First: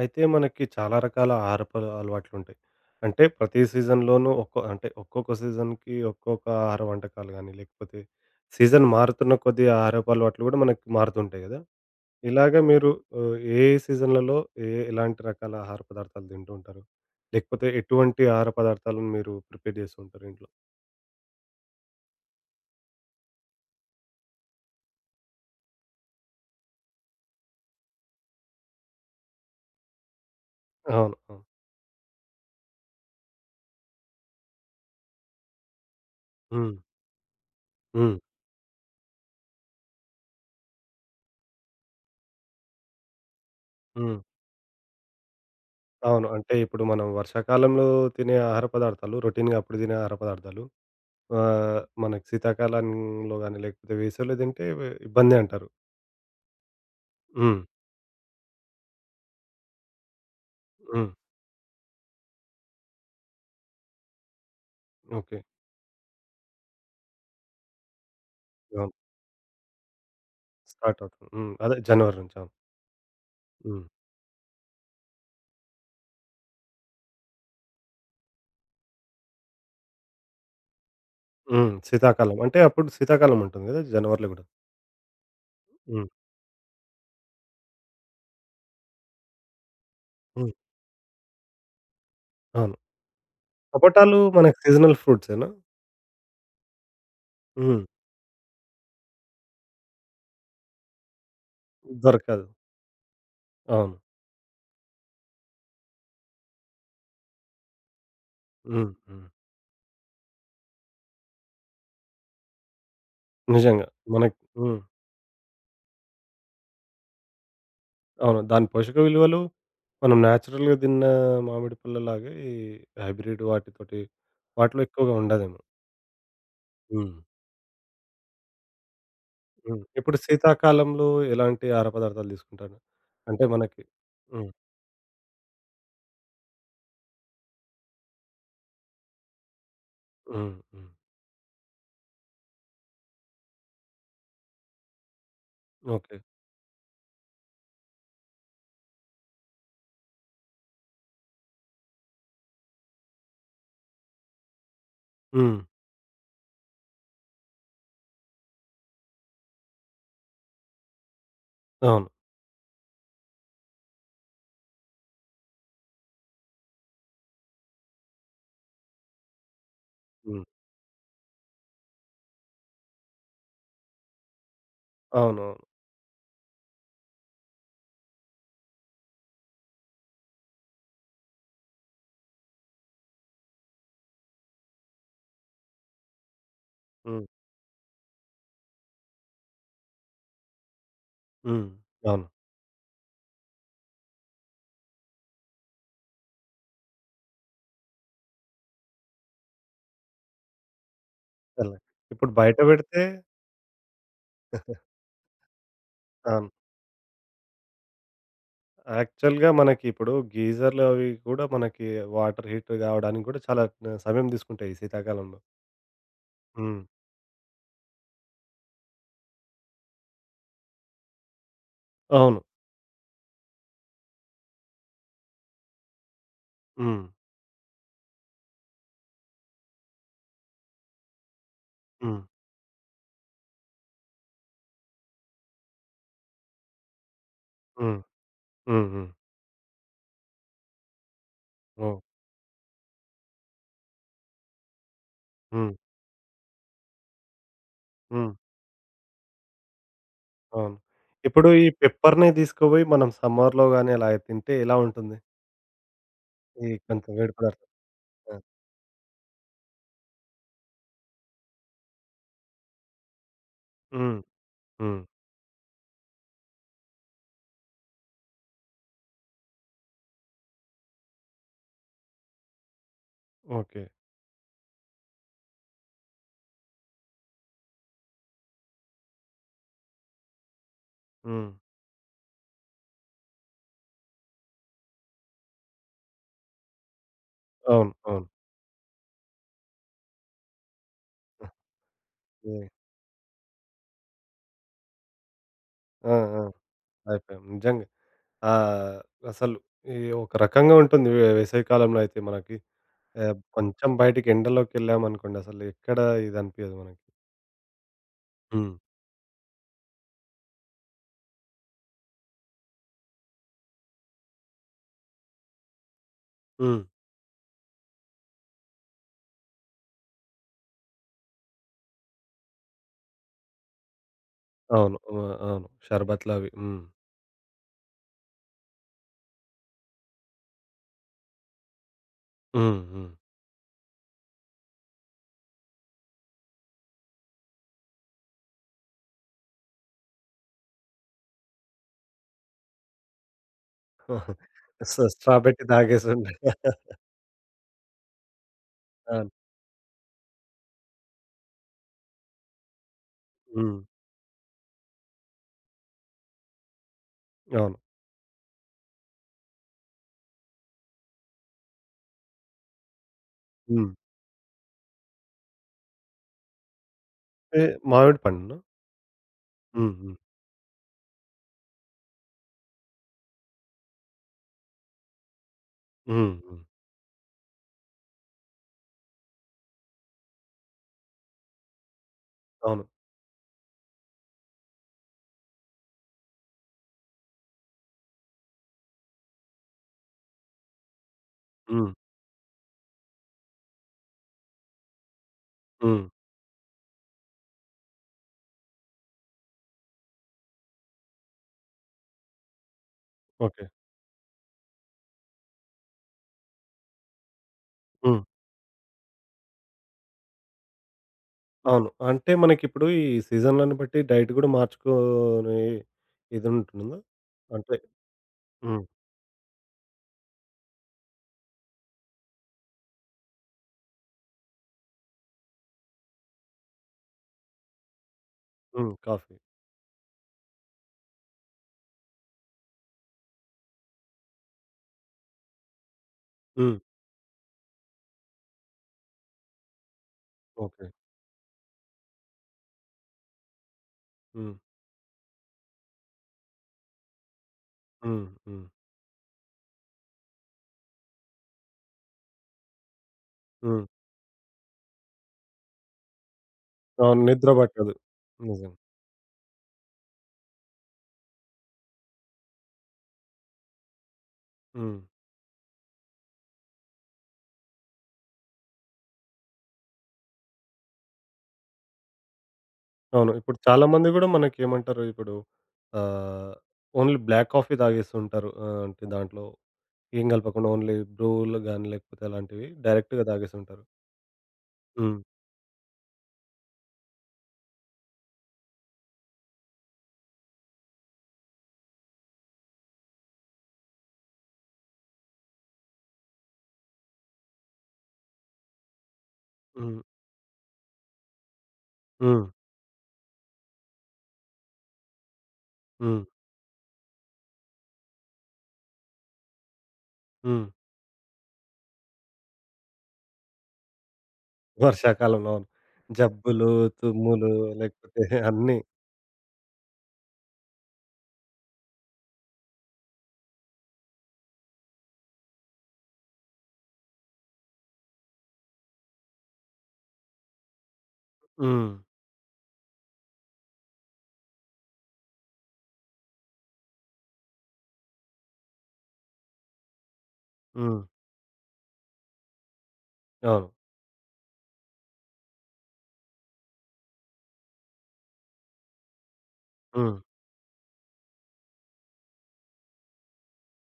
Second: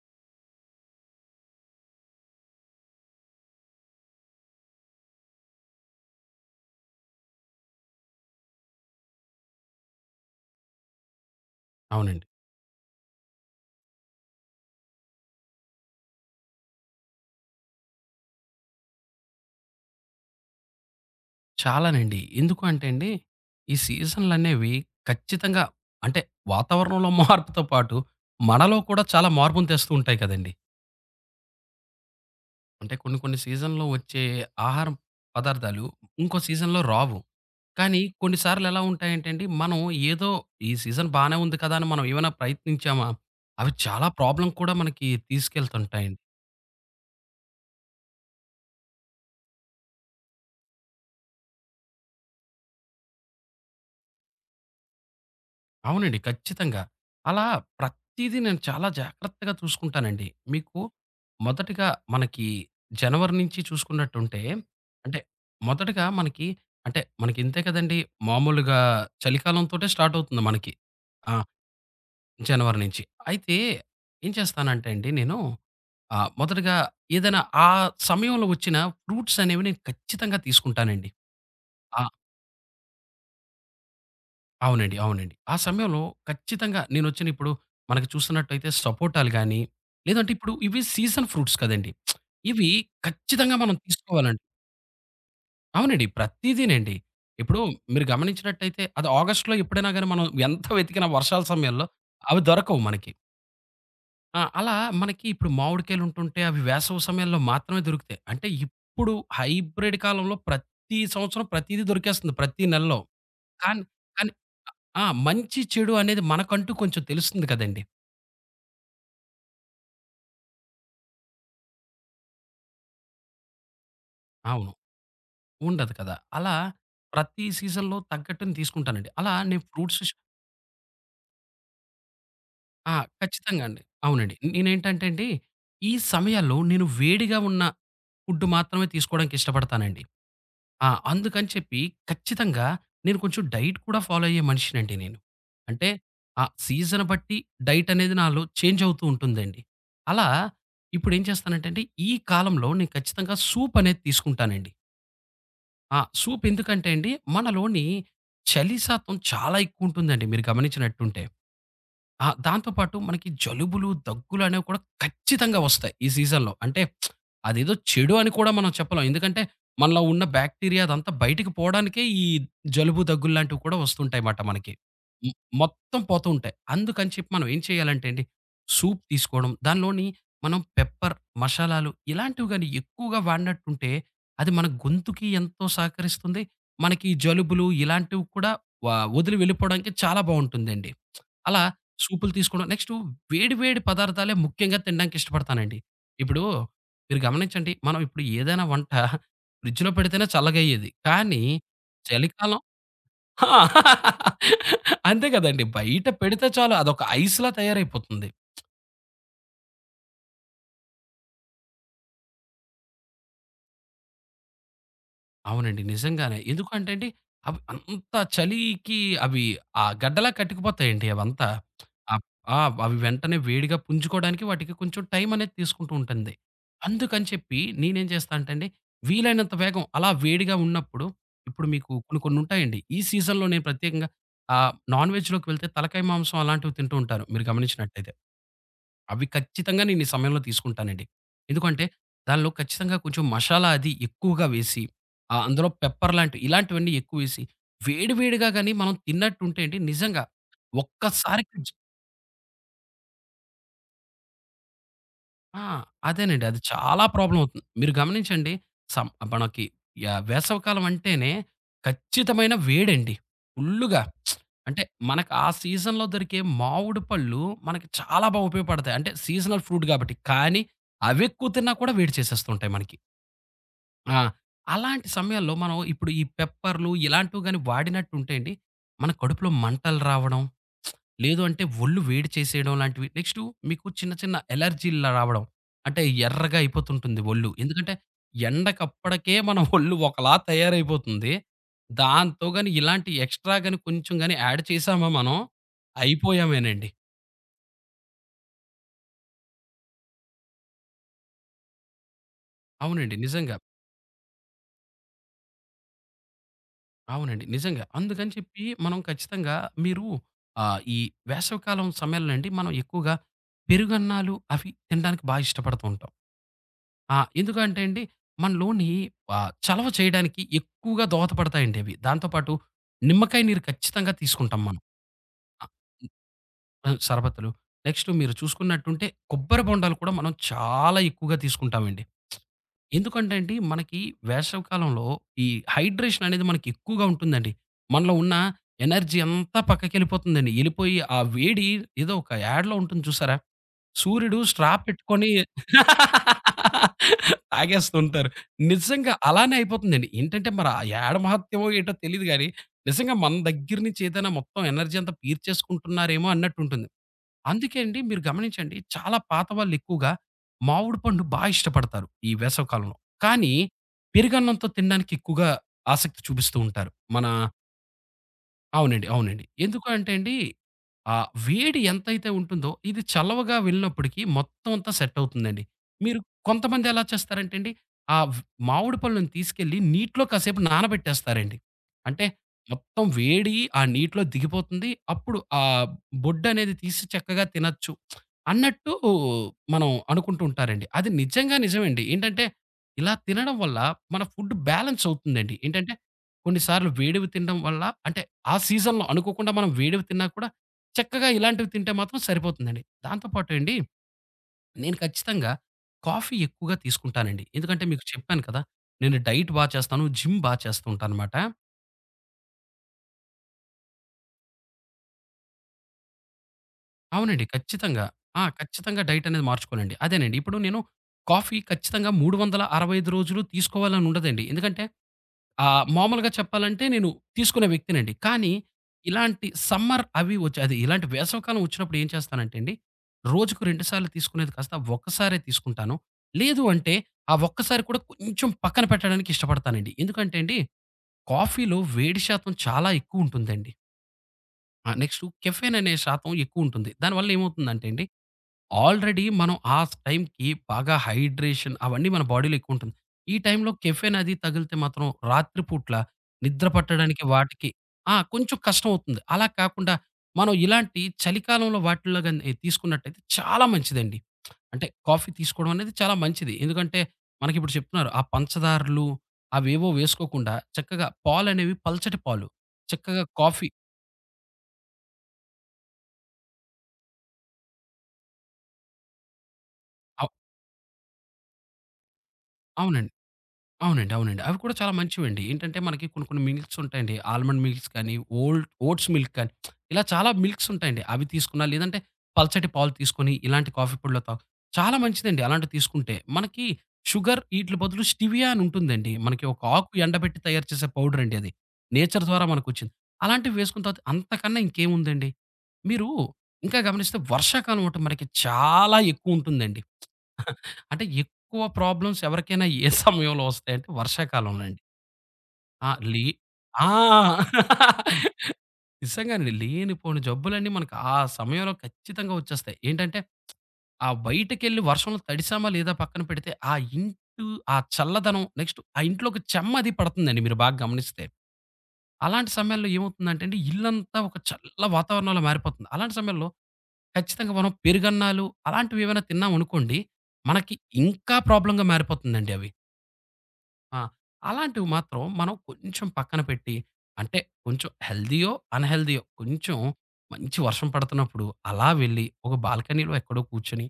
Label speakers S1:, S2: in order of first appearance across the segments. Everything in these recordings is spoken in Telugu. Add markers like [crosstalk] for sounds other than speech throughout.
S1: అయితే మనకి చాలా రకాల ఆహారపు అలవాట్లుంటాయి. అంటే ప్రతి సీజన్‌లోనూ ఒక్కో అంటే ఒక్కొక్క సీజన్‌కి ఒక్కొక్క ఆహార వంటకాలు గానీ, లేకపోతే సీజన్ మారుతున్న కొద్దీ ఆహారపు అలవాట్లు గూడా మనకి మారుతుంటాయి గదా!
S2: అవునండి.
S1: ఇలాగ మీరు ఏ సీజన్‌లలో ఎలాంటి రకాల ఆహార పదార్థాలు తింటూ ఉంటారు? లేకపోతే ఎటువంటి ఆహార పదార్థాలను మీరు ప్రిపేర్ చేస్తూ ఉంటారు ఇంట్లో?
S2: చాలానండి. ఎందుకు అంటే అండి, ఈ సీజన్‌లనేవి ఖచ్చితంగా, అంటే వాతావరణంలో మార్పుతో పాటు, మనలో కూడా చాలా మార్పును తెస్తూ ఉంటాయి కదండీ!
S1: అవును, అవును.
S2: అంటే కొన్ని కొన్ని సీజన్‌లో వచ్చే ఆహారం పదార్థాలు ఇంకో
S1: హ్మ్.
S2: సీజన్‌లో రావు. కానీ
S1: హ్మ్.
S2: కొన్ని సార్లు ఎలా ఉంటాయంటే అండి, మనం ఏదో ఈ సీజన్ బానే ఉంది కదా అని మనం ఏమైనా ప్రయత్నించామా, అవి చాలా
S1: హ్మ్.
S2: ప్రాబ్లమ్ కూడా మనకి తీసుకెళ్తుంటాయండి.
S1: అవును. అంటే ఇప్పుడు మనం వర్షాకాలంలో తినే ఆహార పదార్థాలు రొటీన్‌గా అప్పుడు తినే ఆహార పదార్థాలు మనకి శీతాకాలంలో గాని, లేకపోతే వేసవిలో తింటే ఇబ్బందే అంటారు.
S2: అవునండి. ఖచ్చితంగా. అలా
S1: హ్మ్.
S2: ప్రతీదీ నేను చాలా జాగ్రత్తగా చూసుకుంటానండి. మీకు
S1: హ్మ్.
S2: మొదటగా మనకి జనవరి నుంచి చూసుకున్నట్టుంటే, అంటే
S1: ఓకే.
S2: మొదటగా మనకి, అంటే మనకింతే కదండీ! మామూలుగా
S1: అవును.
S2: చలికాలంతోటే స్టార్ట్ అవుతుంది మనకి.
S1: స్టార్ట్ అవుతుంది.
S2: ఆ!
S1: హ్మ్. అదే జనవరి నుంచి. అవును.
S2: జనవరి నుంచి. అయితే
S1: హ్మ్.
S2: ఏం చేస్తానంటే అండి నేను, మొదటగా ఏదైనా ఆ సమయంలో వచ్చిన ఫ్రూట్స్ అనేవి నేను ఖచ్చితంగా తీసుకుంటానండి.
S1: హ్మ్. శీతాకాలం. అంటే అప్పుడు శీతాకాలం ఉంటుంది గదా! జనవరిలో గూడా.
S2: అవునండి. అవునండి. ఆ సమయంలో
S1: హ్మ్.
S2: ఖచ్చితంగా నేనొచ్చిన ఇప్పుడు మనకు చూస్తున్నట్టయితే సపోటాలు గాని, లేదంటే ఇప్పుడు
S1: హ్మ్.
S2: ఇవి సీజన్ ఫ్రూట్స్ కదండీ! ఇవి
S1: అవును.
S2: ఖచ్చితంగా మనం
S1: సపోటాలు
S2: తీసుకోవాలండి.
S1: మనకి సీజనల్ ఫ్రూట్సేనా?
S2: అవునండి. ప్రతీదీనండి. ఇప్పుడు
S1: హ్మ్.
S2: మీరు గమనించినట్టయితే అది ఆగస్ట్‌లో ఎప్పుడైనా గాని మనం ఎంత వెతికినా వర్షాల సమయంలో అవి
S1: దొరకదు.
S2: దొరకవు మనకి.
S1: అవును.
S2: ఆ! అలా మనకి ఇప్పుడు మామిడికాయలు ఉంటుంటే అవి వేసవి సమయంలో మాత్రమే దొరుకుతాయి. అంటే
S1: హ్మ్.
S2: ఇప్పుడు
S1: హ్మ్.
S2: హైబ్రిడ్ కాలంలో ప్రతి సంవత్సరం ప్రతీదీ దొరికేస్తుంది ప్రతి నెలలో. కానీ
S1: నిజంగా.
S2: కానీ
S1: మనకి హ్మ్.
S2: ఆ! మంచి, చెడు అనేది మనకంటూ కొంచెం తెలుస్తుంది కదండీ!
S1: అవును. దాని పోషక విలువలు మనం నేచురల్‌గా తిన్న మామిడి పళ్ళలాగే ఈ హైబ్రిడ్ వాటితోటి
S2: అవును.
S1: వాటిలో ఎక్కువగా ఉండదేమో.
S2: ఉండదు కదా! అలా
S1: హ్మ్.
S2: ప్రతి సీజన్‌లో తగ్గట్టుని తీసుకుంటానండి. అలా నేను
S1: హ్మ్.
S2: ఫ్రూట్స్
S1: ఇప్పుడు శీతాకాలంలో ఎలాంటి ఆహార పదార్థాలు తీసుకుంటారు?
S2: ఆ!
S1: అంటే
S2: ఖచ్చితంగా అండి.
S1: మనకి
S2: అవునండి.
S1: హ్మ్.
S2: నేనేంటంటే అండి, ఈ సమయాల్లో నేను వేడిగా ఉన్న ఫుడ్ మాత్రమే తీసుకోవడానికి ఇష్టపడతానండి.
S1: హ్మ్.
S2: ఆ!
S1: హ్మ్.
S2: అందుకని చెప్పి ఖచ్చితంగా నేను కొంచెం డైట్ కూడా ఫాలో అయ్యే మనిషినండి నేను. అంటే
S1: ఓకే.
S2: ఆ సీజన్ బట్టి డైట్ అనేది నాలో చేంజ్ అవుతూ ఉంటుందండి. అలా ఇప్పుడేం చేస్తానంటే అండి, ఈ కాలంలో నేను ఖచ్చితంగా సూప్ అనేది తీసుకుంటానండి.
S1: హ్మ్.
S2: ఆ! సూప్ ఎందుకంటే అండి, మనలోని చలి శాతం చాలా ఎక్కువ ఉంటుందండి మీరు గమనించినట్టుంటే.
S1: అవును.
S2: ఆ! దాంతో పాటు మనకి జలుబులు, దగ్గులనేవి కూడా ఖచ్చితంగా వస్తాయి ఈ సీజన్‌లో. అంటే అదేదో చెడు అని కూడా మనం చెప్పలేం. ఎందుకంటే మనలో ఉన్న
S1: హ్మ్.
S2: బ్యాక్టీరియా అదంతా బయటికి పోవడానికే ఈ జలుబు, దగ్గుల్లాంటివి కూడా వస్తుంటాయిమాట మనకి. హ్మ్.
S1: అవునవును.
S2: మొత్తం పోతూ ఉంటాయి. అందుకని చెప్పి మనం ఏం చేయాలంటే అండి, సూప్ తీసుకోవడం, దానిలోని మనం పెప్పర్, మషాలాలు ఇలాంటివి గాని ఎక్కువగా వాడినట్టుంటే అది మన గొంతుకి ఎంతో సహకరిస్తుంది. మనకి ఈ
S1: హ్మ్.
S2: జలుబులు ఇలాంటివి కూడా వ వదిలి వెళ్ళిపోవడానికి చాలా బావుంటుందండి. అలా
S1: హ్మ్. అవును.
S2: సూపులు తీసుకోవడం. నెక్స్టు వేడి వేడి పదార్థాలే ముఖ్యంగా తినడానికి ఇష్టపడతానండి. ఇప్పుడు మీరు గమనించండి. మనం ఇప్పుడు ఏదైనా వంట ఫ్రిడ్జ్‌లో పెడితేనే చల్లగయ్యేది. కానీ
S1: చల్లగా. ఇప్పుడు బయట
S2: చలికాలం
S1: పెడితే
S2: [laughs] ఆ! అంతే కదండీ. బయట పెడితే
S1: అవును.
S2: చాలు అదొక ఐస్‌లా తయారైపోతుంది.
S1: యాక్చువల్‌గా మనకి ఇప్పుడు గీజర్‌లు అవి కూడా మనకి వాటర్ హీట్ కావడానికి కూడా చాలా సమయం తీసుకుంటాయి ఈ శీతాకాలంలో.
S2: అవునండి. నిజంగానే.
S1: హ్మ్.
S2: ఎందుకంటే అండి, అవి అంత చలికి అవి ఆ గడ్డలా కట్టుకుపోతాయండి అవంతా. అప్
S1: అవును.
S2: ఆ! అవి వెంటనే వేడిగా పుంజుకోవడానికి వాటికి కొంచెం టైం అనేది తీసుకుంటూ ఉంటుంది.
S1: హ్మ్.
S2: అందుకని చెప్పి నేనేం చేస్తా అంటే అండి, వీలైనంత వేగం అలా వేడిగా ఉన్నప్పుడు ఇప్పుడు మీకు కొన్ని
S1: హ్మ్.
S2: కొన్ని ఉంటాయండి. ఈ సీజన్‌లో నేను ప్రత్యేకంగా నాన్ వెజ్‌లోకి వెళ్తే తలకాయ మాంసం అలాంటివి తింటూ ఉంటాను మీరు
S1: హ్మ్.
S2: గమనించినట్టయితే.
S1: హ్మ్. హ్మ్.
S2: అవి ఖచ్చితంగా నేను ఈ సమయంలో తీసుకుంటానండి. ఎందుకంటే
S1: ఓహ్!
S2: దానిలో ఖచ్చితంగా కొంచెం మసాలా అది ఎక్కువగా వేసి, అందులో
S1: హ్మ్.
S2: పెప్పర్ లాంటివి ఇలాంటివన్నీ ఎక్కువేసి వేడి
S1: హ్మ్.
S2: వేడిగా గాని మనం తిన్నట్టుంటే అండి నిజంగా
S1: అవును. ఇప్పుడు
S2: ఒక్కసారికి
S1: ఈ పెప్పర్‌ని తీసుకుపోయి మనం సమ్మర్‌లో గాని అలా తింటే ఎలా ఉంటుంది?
S2: ఆ! అదేనండి. అది
S1: ఈ
S2: చాలా
S1: కొంచెం
S2: ప్రాబ్లమ్ అవుతుంది.
S1: వేడుకలాడుతారు.
S2: మీరు
S1: ఆ!
S2: గమనించండి సం మనకి యాహ్! వేసవికాలం అంటేనే ఖచ్చితమైన వేడండి. ఫుల్లుగా.
S1: హ్మ్.
S2: అంటే
S1: హ్మ్.
S2: మనకు ఆ సీజన్‌లో దొరికే మామిడి పళ్ళు మనకి చాలా బాగా ఉపయోగపడతాయి. అంటే సీజనల్ ఫ్రూట్ గాబట్టి. కానీ అవెక్కువ తిన్నా కూడా వేడి చేసేస్తుంటాయి మనకి.
S1: ఓకే.
S2: ఆ! అలాంటి సమయాల్లో మనం ఇప్పుడు ఈ పెప్పర్‌లు ఇలాంటివి గాని వాడినట్టుంటే అండి, మన కడుపులో మంటలు రావడం, లేదు
S1: హ్మ్.
S2: అంటే ఒళ్ళు వేడి చేసేయడం లాంటివి. నెక్స్టు మీకు చిన్న చిన్న ఎలర్జీ‌ల్లా రావడం. అంటే ఎర్రగా అయిపోతుంటుంది ఒళ్ళు.
S1: అవును,
S2: ఎందుకంటే
S1: అవును.
S2: ఎండకప్పటికే మన ఒళ్ళు ఒకలా తయారైపోతుంది. దాంతో
S1: ఏ
S2: గాని ఇలాంటి ఎక్స్‌ట్రా గాని కొంచెం గాని యాడ్ చేసామా మనం
S1: ఆ! ఆ!
S2: అయిపోయామేనండి.
S1: అయిపోయాం. నిజంగా. ఆహ్, అసలు ఈ ఒక రకంగా ఉంటుంది వేసవి కాలంలో అయితే మనకి.
S2: అవునండి. నిజంగా.
S1: కొంచెం బయటికి ఎండలోకెళ్ళామనుకోండి అసలు ఎక్కడ ఇదనిపియదు మనకి.
S2: అవునండి. నిజంగా. అందుకని చెప్పి
S1: హ్మ్.
S2: మనం ఖచ్చితంగా మీరు ఈ వేసవికాలం సమయంలో అండి మనం ఎక్కువగా పెరుగన్నాలు అవి తినడానికి బా ఇష్టపడుతూ ఉంటాం.
S1: హ్మ్.
S2: ఆ! ఎందుకంటే అండి, మనలోని చలవ చేయడానికి ఎక్కువగా దోహదపడతాయండి అవి. దాంతో పాటు నిమ్మకాయ నీరు ఖచ్చితంగా తీసుకుంటాం మనం.
S1: అవును. ఆ! అవును.
S2: ఆహ్,
S1: షర్బత్‌లవి. హ్మ్.
S2: హ్మ్. సరబత్తులు. నెక్స్ట్ మీరు చూసుకున్నట్టుంటే కొబ్బరి బొండాలు కూడా మనం చాలా ఎక్కువగా తీసుకుంటామండి.
S1: హ్మ్. హ్మ్.
S2: ఎందుకంటే అండి, మనకి వేసవికాలంలో ఈ హైడ్రేషన్ అనేది మనకి ఎక్కువగా ఉంటుందండి. మనలో ఉన్న ఎనర్జీ అంతా పక్కకెళ్ళిపోతుందండి. ఎళ్ళిపోయి ఆ వేడి ఏదో ఒక యాడ్‌లో ఉంటుంది చూసారా? సూర్యుడు
S1: [laughs]
S2: స్ట్రా పెట్టుకొని
S1: స్ట్రా పెట్టి తాగేసుండే. [laughs]
S2: [laughs] తాగేస్తుంటారు. నిజంగా
S1: అవును.
S2: అలానే అయిపోతుందండి. ఏంటంటే మరి ఆ యాడ మహత్యమో ఏంటో తెలీదు గానీ, నిజంగా మన దగ్గర
S1: హ్మ్.
S2: నుంచి ఏదైనా మొత్తం ఎనర్జీ అంతా పీల్చేసుకుంటున్నారేమో అన్నట్టుంటుంది.
S1: అవును.
S2: అందుకే అండి మీరు గమనించండి చాలా పాత వాళ్ళు ఎక్కువగా మామిడి పండు బా ఇష్టపడతారు ఈ వేసవి కాలంలో. కానీ
S1: హ్మ్.
S2: పెరుగన్నంతో తినడానికి ఎక్కువగా ఆసక్తి చూపిస్తూ ఉంటారు. మన
S1: ఏ మామిడి పండునా?
S2: అవునండి. అవునండి. ఎందుకు
S1: హ్మ్.
S2: అంటే
S1: హ్మ్.
S2: అండి, వేడి ఎంతైతే ఉంటుందో, ఇది చల్లవగా వెళ్ళినప్పటికి మొత్తం అంతా సెట్ అవుతుందండి. మీరు
S1: హ్మ్. హ్మ్.
S2: కొంతమంది ఎలా చేస్తారంటే అండి, ఆ వ్ మామిడి పళ్ళుని తీసుకెళ్ళి నీటిలో కాసేపు నానబెట్టేస్తారండి. అంటే
S1: అవును.
S2: మొత్తం వేడి ఆ నీటిలో దిగిపోతుంది. అప్పుడు ఆ బొడ్డనేది తీసి చక్కగా తినొచ్చు అన్నట్టు మనం అనుకుంటూ ఉంటారండి. అది నిజంగా
S1: హ్మ్.
S2: నిజమండి. ఏంటంటే ఇలా తినడం వల్ల మన ఫుడ్ బ్యాలెన్స్ అవుతుందండి. ఏంటంటే
S1: హ్మ్.
S2: కొన్ని సార్లు వేడివి తినడం వల్ల, అంటే ఆ సీజన్‌లో అనుకోకుండా మనం వేడివి తిన్నా కూడా, చక్కగా ఇలాంటివి తింటే మాత్రం సరిపోతుందండి. దాంతో పాటు
S1: ఓకే.
S2: అండి నేను ఖచ్చితంగా కాఫీ ఎక్కువగా తీసుకుంటానండి. ఎందుకంటే మీకు
S1: హ్మ్.
S2: చెప్పాను కదా! నేను డైట్ బా చేస్తాను. జిమ్ బా చేస్తూ ఉంటానన్నమాట.
S1: అవును. అంటే మనకిప్పుడు ఈ సీజన్‌లను బట్టి డైట్ గూడా మార్చుకోనే ఇదుంటుందా?
S2: అవునండి.
S1: అంటే
S2: ఖచ్చితంగా. ఆ!
S1: హ్మ్.
S2: ఖచ్చితంగా డైట్ అనేది మార్చుకోవాలండి. అదేనండి. ఇప్పుడు నేను కాఫీ ఖచ్చితంగా 365 రోజులు తీసుకోవాలని ఉండదండి. ఎందుకంటే మామూలుగా చెప్పాలంటే నేను తీసుకునే వ్యక్తినండి. కానీ
S1: హ్మ్. కాఫీ.
S2: ఇలాంటి సమ్మర్ అవి వచ్చి అది ఇలాంటి వేసవికాలం వచ్చినప్పుడు ఏం చేస్తానంటే అండి, రోజుకు 2 సార్లు తీసుకునేది కాస్త ఒక్కసారే తీసుకుంటాను. లేదు
S1: హ్మ్.
S2: అంటే ఆ ఒక్కసారి కూడా కొంచెం పక్కన పెట్టడానికి ఇష్టపడతానండి. ఎందుకంటే అండి,
S1: ఓకే.
S2: కాఫీలో వేడి శాతం చాలా ఎక్కువుంటుందండి.
S1: హ్మ్.
S2: ఆహ్, నెక్స్టు కెఫెన్ అనే శాతం ఎక్కువుంటుంది. దానివల్ల ఏమవుతుందంటే అండి
S1: హ్మ్. హ్మ్.
S2: ఆల్రెడీ మనం ఆ టైంకి బాగా హైడ్రేషన్ అవన్నీ మన బాడీలో ఎక్కువుంటుంది. ఈ టైంలో
S1: హ్మ్.
S2: కెఫెన్ అది తగిలితే మాత్రం రాత్రి పూట్ల నిద్ర
S1: అవును.
S2: పట్టడానికి
S1: నిద్ర
S2: వాటికి
S1: పట్టదు.
S2: ఆ! కొంచెం
S1: నిజం.
S2: కష్టమవుతుంది. అలా కాకుండా మనం ఇలాంటి చలికాలంలో వాటిల్లో గాని తీసుకున్నట్టయితే చాలా మంచిదండి. అంటే
S1: హ్మ్.
S2: కాఫీ తీసుకోవడం అనేది చాలా మంచిది. ఎందుకంటే మనకిప్పుడు చెప్తున్నారు ఆ పంచదారలు అవేవో వేసుకోకుండా చక్కగా పాలనేవి పల్చటి పాలు. చక్కగా
S1: అవును. ఇప్పుడు
S2: కాఫీ
S1: చాలా మంది గూడా మనకేమంటారు ఇప్పుడు ఆహ్, ఓన్లీ బ్లాక్ కాఫీ తాగేస్తుంటారు. అంటే దాంట్లో ఏం
S2: అవ్
S1: కలపకుండా ఓన్లీ బ్రూలు గాని లేకపోతే అలాంటివి
S2: అవునండి.
S1: డైరెక్ట్‌గా తాగేస్తుంటారు.
S2: అవునండి. అవునండి. అవి కూడా చాలా
S1: హ్మ్.
S2: మంచివండి. ఏంటంటే మనకి కొన్ని కొన్ని మిల్క్స్ ఉంటాయండి. ఆల్మండ్ మిల్క్స్ కానీ, ఓల్డ్ ఓట్స్ మిల్క్ కానీ, ఇలా చాలా మిల్క్స్ ఉంటాయండి. అవి తీసుకున్నా లేదంటే పల్చటి పాలు తీసుకొని ఇలాంటి కాఫీ పొడిలో తాగు చాలా మంచిదండి అలాంటివి తీసుకుంటే. మనకి షుగర్ ఈట్లి బదులు స్టివియా అని ఉంటుందండి. మనకి ఒక ఆకు
S1: హ్మ్.
S2: ఎండబెట్టి తయారు చేసే పౌడర్ అండి అది. నేచర్ ద్వారా
S1: హ్మ్.
S2: మనకొచ్చింది. అలాంటివి వేసుకున్న తర్వాత అంతకన్నా ఇంకేముందండి. మీరు
S1: హ్మ్.
S2: ఇంకా గమనిస్తే వర్షాకాలం ఒకటి మనకి చాలా ఎక్కువ ఉంటుందండి.
S1: హ్మ్.
S2: అంటే ఎక్కువ ప్రాబ్లమ్స్ ఎవరికైనా ఏ సమయంలో వస్తాయంటే వర్షాకాలంలోనండి.
S1: వర్షాకాలంలో. అవును.
S2: ఆ! లే
S1: జబ్బులు,
S2: ఆ!
S1: తుమ్ములు లేకపోతే అన్నీ.
S2: నిజంగానండి. లేనిపోని జబ్బులన్నీ మనకు ఆ సమయంలో ఖచ్చితంగా వచ్చేస్తాయి. ఏంటంటే, ఆ బయటకెళ్ళి వర్షంలో తడిసామా లేదా పక్కన పెడితే, ఆ చల్లదనం నెక్స్ట్ ఆ ఇంట్లోకి చెమ్మ అది పడుతుందండి మీరు బాగా గమనిస్తే.
S1: హ్మ్.
S2: అలాంటి సమయాల్లో ఏమవుతుందంటే అండి, ఇల్లంతా ఒక చల్ల వాతావరణంలో మారిపోతుంది. అలాంటి సమయంలో ఖచ్చితంగా మనం పెరుగన్నాలు అలాంటివి ఏమైనా తిన్నామనుకోండి, మనకి
S1: హ్మ్.
S2: ఇంకా ప్రాబ్లమ్‌గా మారిపోతుందండి అవి.
S1: అవును.
S2: ఆ! అలాంటివి మాత్రం మనం కొంచెం పక్కన పెట్టి, అంటే కొంచెం హెల్తీయో, అన్‌హెల్తీయో కొంచెం
S1: హ్మ్.
S2: మంచి వర్షం పడుతున్నప్పుడు అలా వెళ్ళి ఒక బాల్కనీలో ఎక్కడో కూర్చొని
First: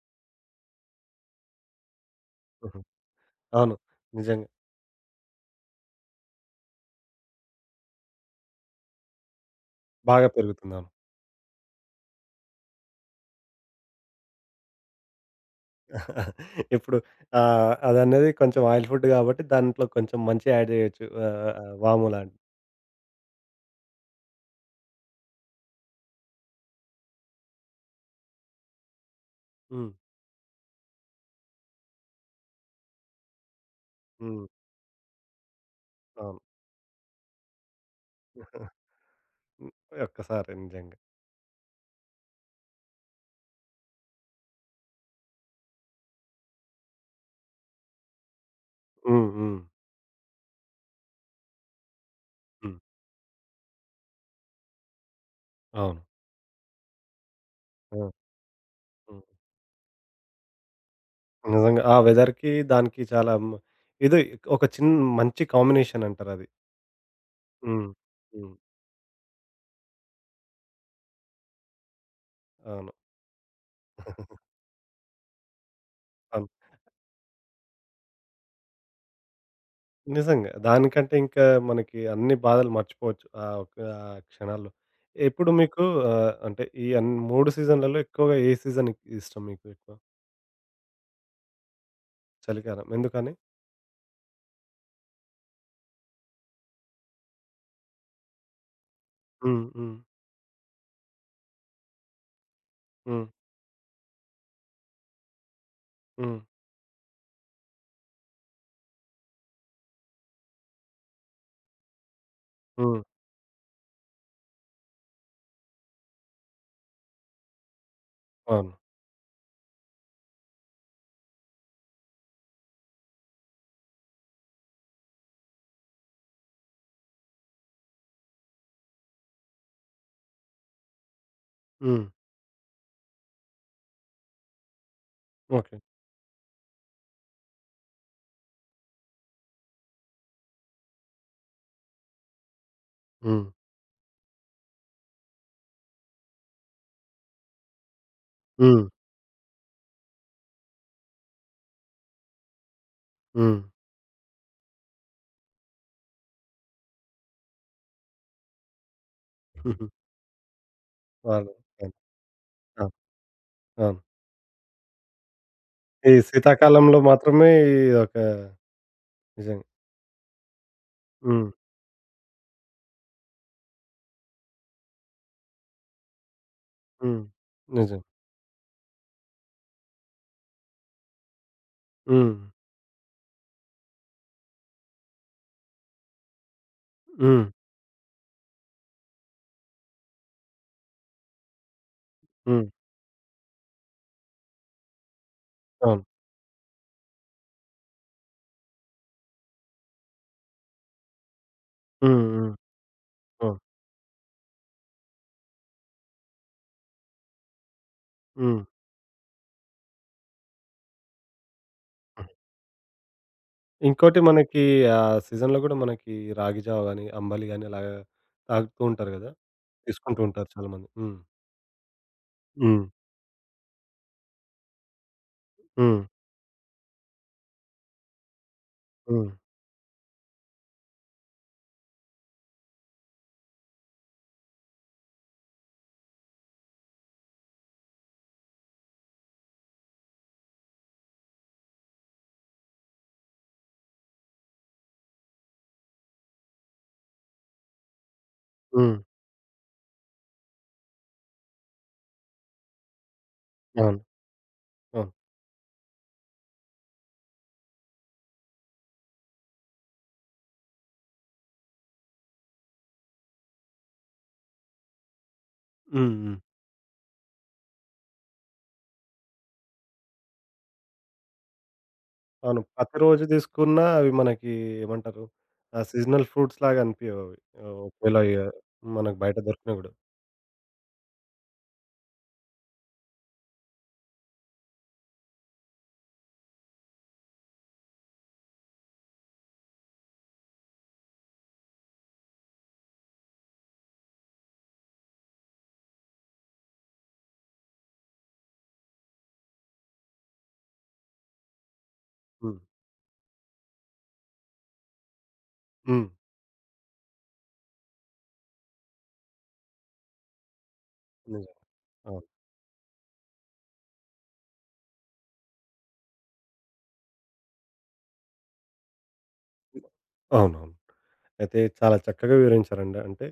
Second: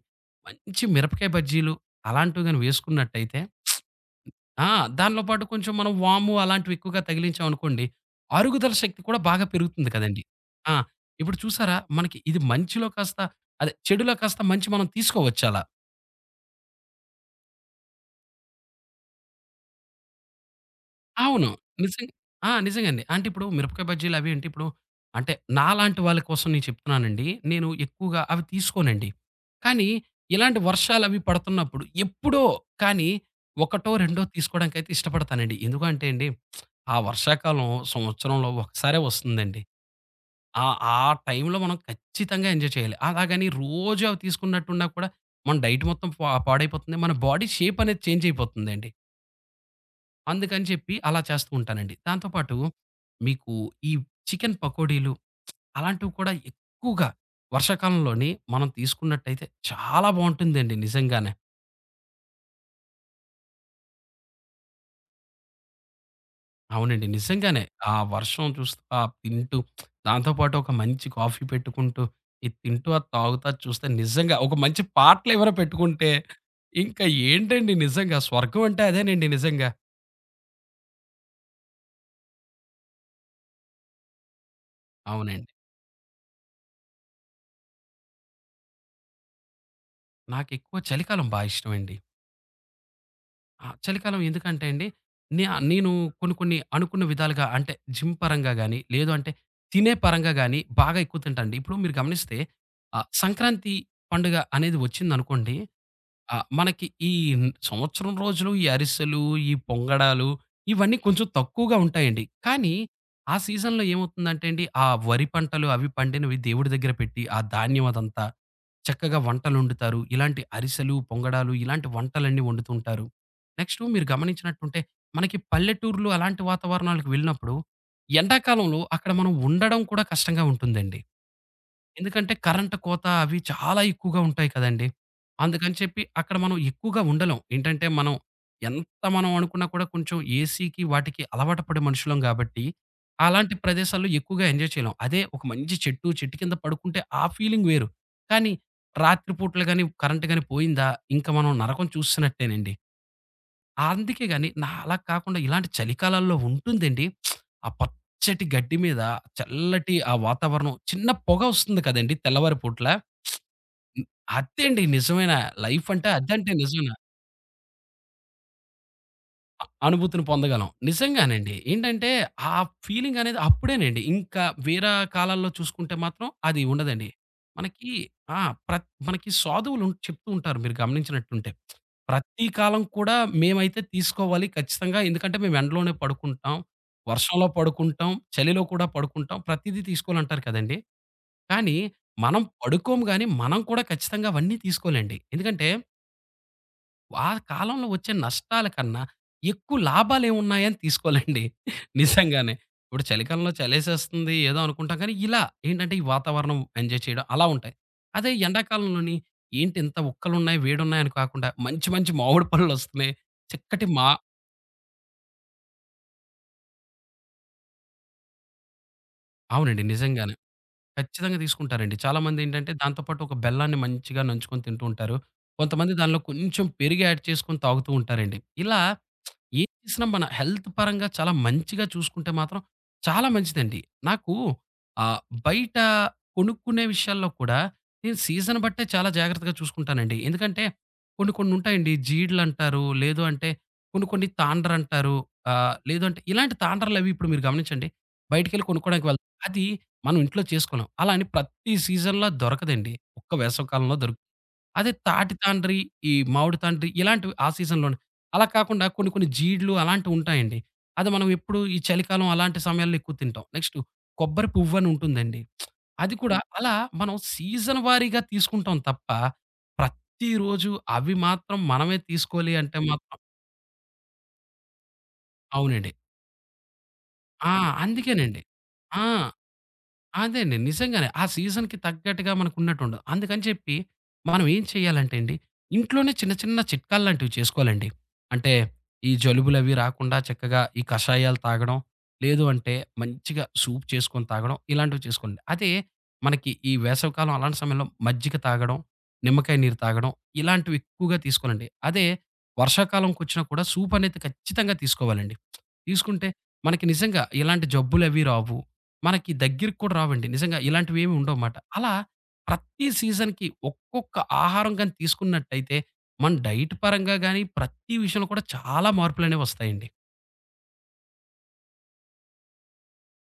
S2: మంచి మిరపకాయ బజ్జీలు అలాంటివి గాని
S1: హుహు.
S2: వేసుకున్నట్టయితే
S1: అవును. నిజంగా.
S2: ఆ! దానిలో పాటు కొంచెం మనం వాము అలాంటివి ఎక్కువగా తగిలించామనుకోండి, అరుగుదల శక్తి కూడా బాగా పెరుగుతుంది కదండీ!
S1: బాగా
S2: ఆ!
S1: పెరుగుతుంది. అవును.
S2: ఇప్పుడు చూసారా? మనకి ఇది మంచిలో కాస్త, అదే చెడులో కాస్త మంచి మనం తీసుకోవచ్చలా.
S1: [laughs] ఇప్పుడు అదనేది కొంచెం ఆయిల్ ఫుడ్ గాబట్టి దాంట్లో కొంచెం మంచి యాడ్ జేయొచ్చు.
S2: అవును.
S1: ఆహ్, ఆహ్, వాము
S2: నిజంగా
S1: లాంటి
S2: ఆ! నిజంగండి. అంటే ఇప్పుడు మిరపకాయ బజ్జీలు అవి అంటే ఇప్పుడు, అంటే నాలాంటి వాళ్ళ కోసం నేను చెప్తున్నానండి. నేను ఎక్కువగా అవి తీసుకోనండి. కానీ
S1: హ్మ్.
S2: ఇలాంటి వర్షాలవి పడుతున్నప్పుడు ఎప్పుడో కానీ ఒకటో, రెండో
S1: హ్మ్.
S2: తీసుకోవడానికైతే ఇష్టపడతానండి. ఎందుకంటే అండి
S1: అవును.
S2: ఆ వర్షాకాలం సంవత్సరంలో
S1: [laughs]
S2: ఒకసారే వస్తుందండి.
S1: హ్మ్. ఒక్కసారి
S2: ఆ ఆ
S1: నిజంగా.
S2: టైంలో మనం ఖచ్చితంగా ఎంజాయ్ చేయాలి. అలాగని రోజు అవి తీసుకున్నట్టున్నా కూడా మన డైట్ మొత్తం పాడైపోతుంది. మన బాడీ షేప్ అనేది చేంజ్ అయిపోతుందండి.
S1: హ్మ్. హ్మ్.
S2: అందుకని చెప్పి అలా చేస్తూ ఉంటానండి. దాంతో పాటు
S1: హ్మ్.
S2: మీకు ఈ చికెన్ పకోడీలు
S1: అవును.
S2: అలాంటివి కూడా ఎక్కువగా
S1: ఆ!
S2: వర్షాకాలంలోని మనం
S1: హ్మ్.
S2: తీసుకున్నట్టయితే చాలా బావుంటుందండి నిజంగానే.
S1: నిజంగా. ఆ వెదర్‌కి దానికి చాలా ఇది ఒక చిన్ మంచి కాంబినేషన్ అంటారది.
S2: అవునండి. నిజంగానే.
S1: హ్మ్.
S2: ఆ వర్షం
S1: హ్మ్.
S2: చూస్తూ, ఆ తింటూ దాంతో పాటు ఒక మంచి కాఫీ పెట్టుకుంటూ, ఇది తింటూ,
S1: అవును.
S2: అది తాగుతా చూస్తే నిజంగా ఒక మంచి పాటలెవరో పెట్టుకుంటే
S1: ఆ!
S2: ఇంకా ఏంటండి నిజంగా స్వర్గం అంటే అదేనండి నిజంగా.
S1: నిజంగా. దానికంటే ఇంకా మనకి అన్ని బాధలు మర్చిపోవచ్చు ఆ ఒక్క క్షణాల్లో. ఎప్పుడు
S2: అవునండి.
S1: మీకు అంటే ఈ 3 సీజన్‌లలో ఎక్కువగా ఏ సీజన్ ఇష్టం మీకు ఎక్కువ?
S2: నాకెక్కువ చలికాలం బా ఇష్టమండి.
S1: చలికాలం. ఎందుకని?
S2: ఆ! చలికాలం ఎందుకంటే అండి, నేను కొన్ని కొన్ని అనుకున్న విధాలుగా, అంటే జిమ్ పరంగా గాని, లేదు అంటే
S1: హ్మ్.
S2: తినే
S1: హ్మ్.
S2: పరంగా గాని బాగా ఎక్కువ తింటానండి. ఇప్పుడు మీరు గమనిస్తే
S1: హ్మ్.
S2: సంక్రాంతి పండుగ అనేది వచ్చిందనుకోండి,
S1: హ్మ్.
S2: మనకి ఈ సంవత్సరం రోజులు ఈ అరిసెలు, ఈ పొంగడాలు ఇవన్నీ కొంచెం తక్కువగా ఉంటాయండి. కానీ
S1: హ్మ్.
S2: ఆ సీజన్‌లో ఏమవుతుందంటే అండి, ఆ వరి పంటలు అవి పండినవి దేవుడి దగ్గర పెట్టి, ఆ ధాన్యం అదంతా
S1: అవును.
S2: చక్కగా వంటలొండుతారు. ఇలాంటి అరిసెలు, పొంగడాలు ఇలాంటి వంటలన్నీ వండుతుంటారు. నెక్స్టు మీరు గమనించినట్టుంటే మనకి పల్లెటూర్లు అలాంటి వాతావరణాలకు వెళ్ళినప్పుడు ఎండాకాలంలో అక్కడ మనం ఉండడం కూడా కష్టంగా ఉంటుందండి.
S1: హ్మ్.
S2: ఎందుకంటే కరెంట్ కోత అవి చాలా ఎక్కువగా ఉంటాయి కదండీ! అందుకని
S1: ఓకే.
S2: చెప్పి అక్కడ మనం ఎక్కువగా ఉండలేం. ఏంటంటే మనం ఎంత అనుకున్నా కూడా కొంచెం ఏసీకి వాటికి అలవాటు పడే మనుషులం గాబట్టి,
S1: హ్మ్.
S2: అలాంటి ప్రదేశాల్లో ఎక్కువగా ఎంజాయ్ చేయలేం. అదే ఒక మంచి చెట్టు, చెట్టు కింద పడుకుంటే ఆ ఫీలింగ్ వేరు. కానీ
S1: హ్మ్.
S2: రాత్రి పూటలు గాని, కరెంట్ గాని పోయిందా, ఇంక మనం నరకం చూసినట్టేనండి.
S1: హ్మ్.
S2: అందుకే గాని నా అలా కాకుండా ఇలాంటి చలికాలాల్లో ఉంటుందండి. ఆ పచ్చటి గడ్డి మీద చల్లటి
S1: [laughs]
S2: ఆ వాతావరణం చిన్న పొగ
S1: అవును,
S2: వస్తుంది
S1: అవును,
S2: కదండీ తెల్లవారి పూట్ల.
S1: అవును, అవును.
S2: అదండి నిజమైన లైఫ్ అంటే
S1: ఈ
S2: అదంటే నిజమేన.
S1: శీతాకాలంలో మాత్రమే ఈ ఒక నిజంగా.
S2: అనుభూతిని పొందగలం.
S1: హ్మ్.
S2: నిజంగానండి. ఏంటంటే, ఆ ఫీలింగ్ అనేది అప్పుడేనండి. ఇంకా వేరే కాలాల్లో చూసుకుంటే మాత్రం అది ఉండదండి.
S1: హ్మ్.
S2: మనకి
S1: నిజం.
S2: ఆ! మనకి సాధువులు ఉం- చెప్తూ ఉంటారు మీరు గమనించినట్టుంటే.
S1: హ్మ్.
S2: ప్రతి కాలం కూడా మేమైతే తీసుకోవాలి ఖచ్చితంగా. ఎందుకంటే, మేము ఎండలోనే పడుకుంటాం, వర్షంలో
S1: హ్మ్.
S2: పడుకుంటాం, చలిలో కూడా పడుకుంటాం. ప్రతీదీ తీసుకోవాలంటారు కదండీ! కానీ, మనం
S1: హ్మ్.
S2: పడుకోము గానీ, మనం కూడా ఖచ్చితంగా అవన్నీ తీసుకోలేండి. ఎందుకంటే
S1: అవును.
S2: ఆ కాలంలో వచ్చే నష్టాల కన్నా ఎక్కువ లాభాలేమున్నాయని తీసుకోవాలండి.
S1: హ్మ్. హ్మ్.
S2: నిజంగానే. ఇప్పుడు చలికాలంలో
S1: అవును.
S2: చలేసేస్తుంది ఏదో అనుకుంటాం కానీ, ఇలా ఏంటంటే ఈ వాతావరణం ఎంజాయ్ చేయడం అలా ఉంటాయి. అదే
S1: హ్మ్.
S2: ఎండాకాలంలోని ఏంటి ఇంత ఉక్కలున్నాయి, వేడున్నాయని కాకుండా మంచి మంచి మామిడి పళ్ళొస్తున్నాయి. చక్కటి మా
S1: ఇంకోటి మనకి ఆ సీజన్‌లో గూడా మనకి రాగి జావ గాని, అంబలి గాని అలాగా తాగుతూ ఉంటారు గదా!
S2: అవునండి.
S1: తీసుకుంటూ
S2: నిజంగానే.
S1: ఉంటారు చాలామంది. హ్మ్.
S2: ఖచ్చితంగా తీసుకుంటారండి. చాలామంది ఏంటంటే
S1: హ్మ్.
S2: దాంతో పాటు ఒక బెల్లాన్ని మంచిగా నంచుకొని తింటూ ఉంటారు. కొంతమంది
S1: హ్మ్.
S2: దానిలో కొంచెం పెరుగు యాడ్ చేసుకొని తాగుతూ ఉంటారండి. ఇలా
S1: హ్మ్.
S2: ఏం చేసినా మన హెల్త్ పరంగా చాలా మంచిగా చూసుకుంటే మాత్రం చాలా మంచిదండి. నాకు ఆహ్, బయట కొనుక్కునే విషయాల్లో కూడా నేను సీజన్ బట్టే చాలా జాగ్రత్తగా చూసుకుంటానండి. ఎందుకంటే కొన్ని కొన్ని ఉంటాయండి. జీడలంటారు. లేదు అంటే కొన్ని కొన్ని తాండ్రంటారు. లేదు అంటే ఇలాంటి తాండ్రలవి ఇప్పుడు మీరు గమనించండి. బయటికెళ్ళి
S1: హ్మ్.
S2: కొనుక్కోవడానికి వెళ్తాం. అది మనం ఇంట్లో చేసుకోలేం. అలా అని ప్రతి సీజన్‌లో దొరకదండి. ఒక్క వేసవి కాలంలో
S1: అవును.
S2: దొరుకుతుంది. అదే
S1: అవును.
S2: తాటి తాండ్రి, ఈ మామిడి తాండ్రి ఇలాంటివి ఆ సీజన్‌లోనే. అలా కాకుండా కొన్ని కొన్ని జీడ్లు అలాంటివి ఉంటాయండి. అది మనం ఎప్పుడు ఈ చలికాలం అలాంటి సమయాల్లో ఎక్కువ తింటాం. నెక్స్టు కొబ్బరి పువ్వని ఉంటుందండి. అది
S1: హ్మ్. హ్మ్.
S2: కూడా హ్మ్. అలా మనం సీజన్ వారీగా తీసుకుంటాం తప్ప, ప్రతిరోజు అవి మాత్రం మనమే తీసుకోవాలి
S1: అవును.
S2: అంటే మాత్రం
S1: ప్రతిరోజు తీసుకున్నా అవి మనకి ఏమంటారు? ఆ
S2: అవునండి.
S1: సీజనల్ ఫ్రూట్స్ లాగా అనిపియవు అవి.
S2: ఆ!
S1: ఒకవేళ
S2: అందుకేనండి.
S1: ఇగ
S2: ఆ!
S1: మనకు బయట దొరికినా గూడా.
S2: అదేండి. నిజంగానే. ఆ సీజన్‌కి తగ్గట్టుగా మనకున్నట్టుండదు. అందుకని చెప్పి మనం ఏం చేయాలంటే అండి, ఇంట్లోనే చిన్న చిన్న చిట్కాల్లాంటివి చేసుకోవాలండి. అంటే ఈ జలుబులవి రాకుండా చక్కగా ఈ కషాయాలు తాగడం, లేదు అంటే మంచిగా సూప్ చేసుకొని తాగడం ఇలాంటివి చేసుకోండి. అదే మనకి ఈ వేసవికాలం అలాంటి సమయంలో మజ్జిగ తాగడం, నిమ్మకాయ నీరు తాగడం ఇలాంటివి ఎక్కువగా తీసుకోవాలండి. అదే
S1: హ్మ్.
S2: వర్షాకాలంకొచ్చినా కూడా సూప్ అనేది ఖచ్చితంగా తీసుకోవాలండి.
S1: హ్మ్.
S2: తీసుకుంటే మనకి నిజంగా ఇలాంటి జబ్బులవి రావు. మనకి దగ్గరికి కూడా రావండి. నిజంగా ఇలాంటివేమి
S1: నిజం.
S2: ఉండవుమాట. అలా
S1: అవును.
S2: ప్రతి సీజన్‌కి ఒక్కొక్క ఆహారం గాని తీసుకున్నట్టయితే, మన డైట్ పరంగా గాని, ప్రతి విషయంలో కూడా చాలా మార్పులనేవొస్తాయండి.
S1: అవునవును. అయితే చాలా చక్కగా వివరించారండి. అంటే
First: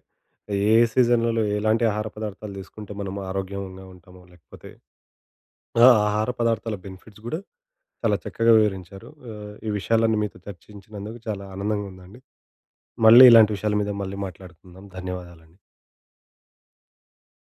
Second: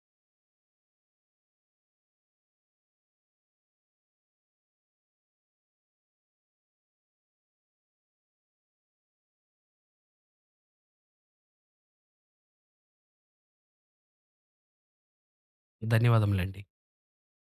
S1: ఏ సీజన్‌లలో ఎలాంటి ఆహార పదార్థాలు తీసుకుంటే మనం ఆరోగ్యంగా ఉంటామో, లేకపోతే ఆ! ఆహార పదార్థాల బెనిఫిట్స్ గూడా చాలా చక్కగా వివరించారు. ఈ విషయాలన్నీ మీతో చర్చించినందుకు చాలా ఆనందంగా ఉందండి. మళ్ళీ ఇలాంటి విషయాల మీద మళ్ళీ మాట్లాడుకుందాం. ధన్యవాదాలండి.
S2: ధన్యవాదములండి.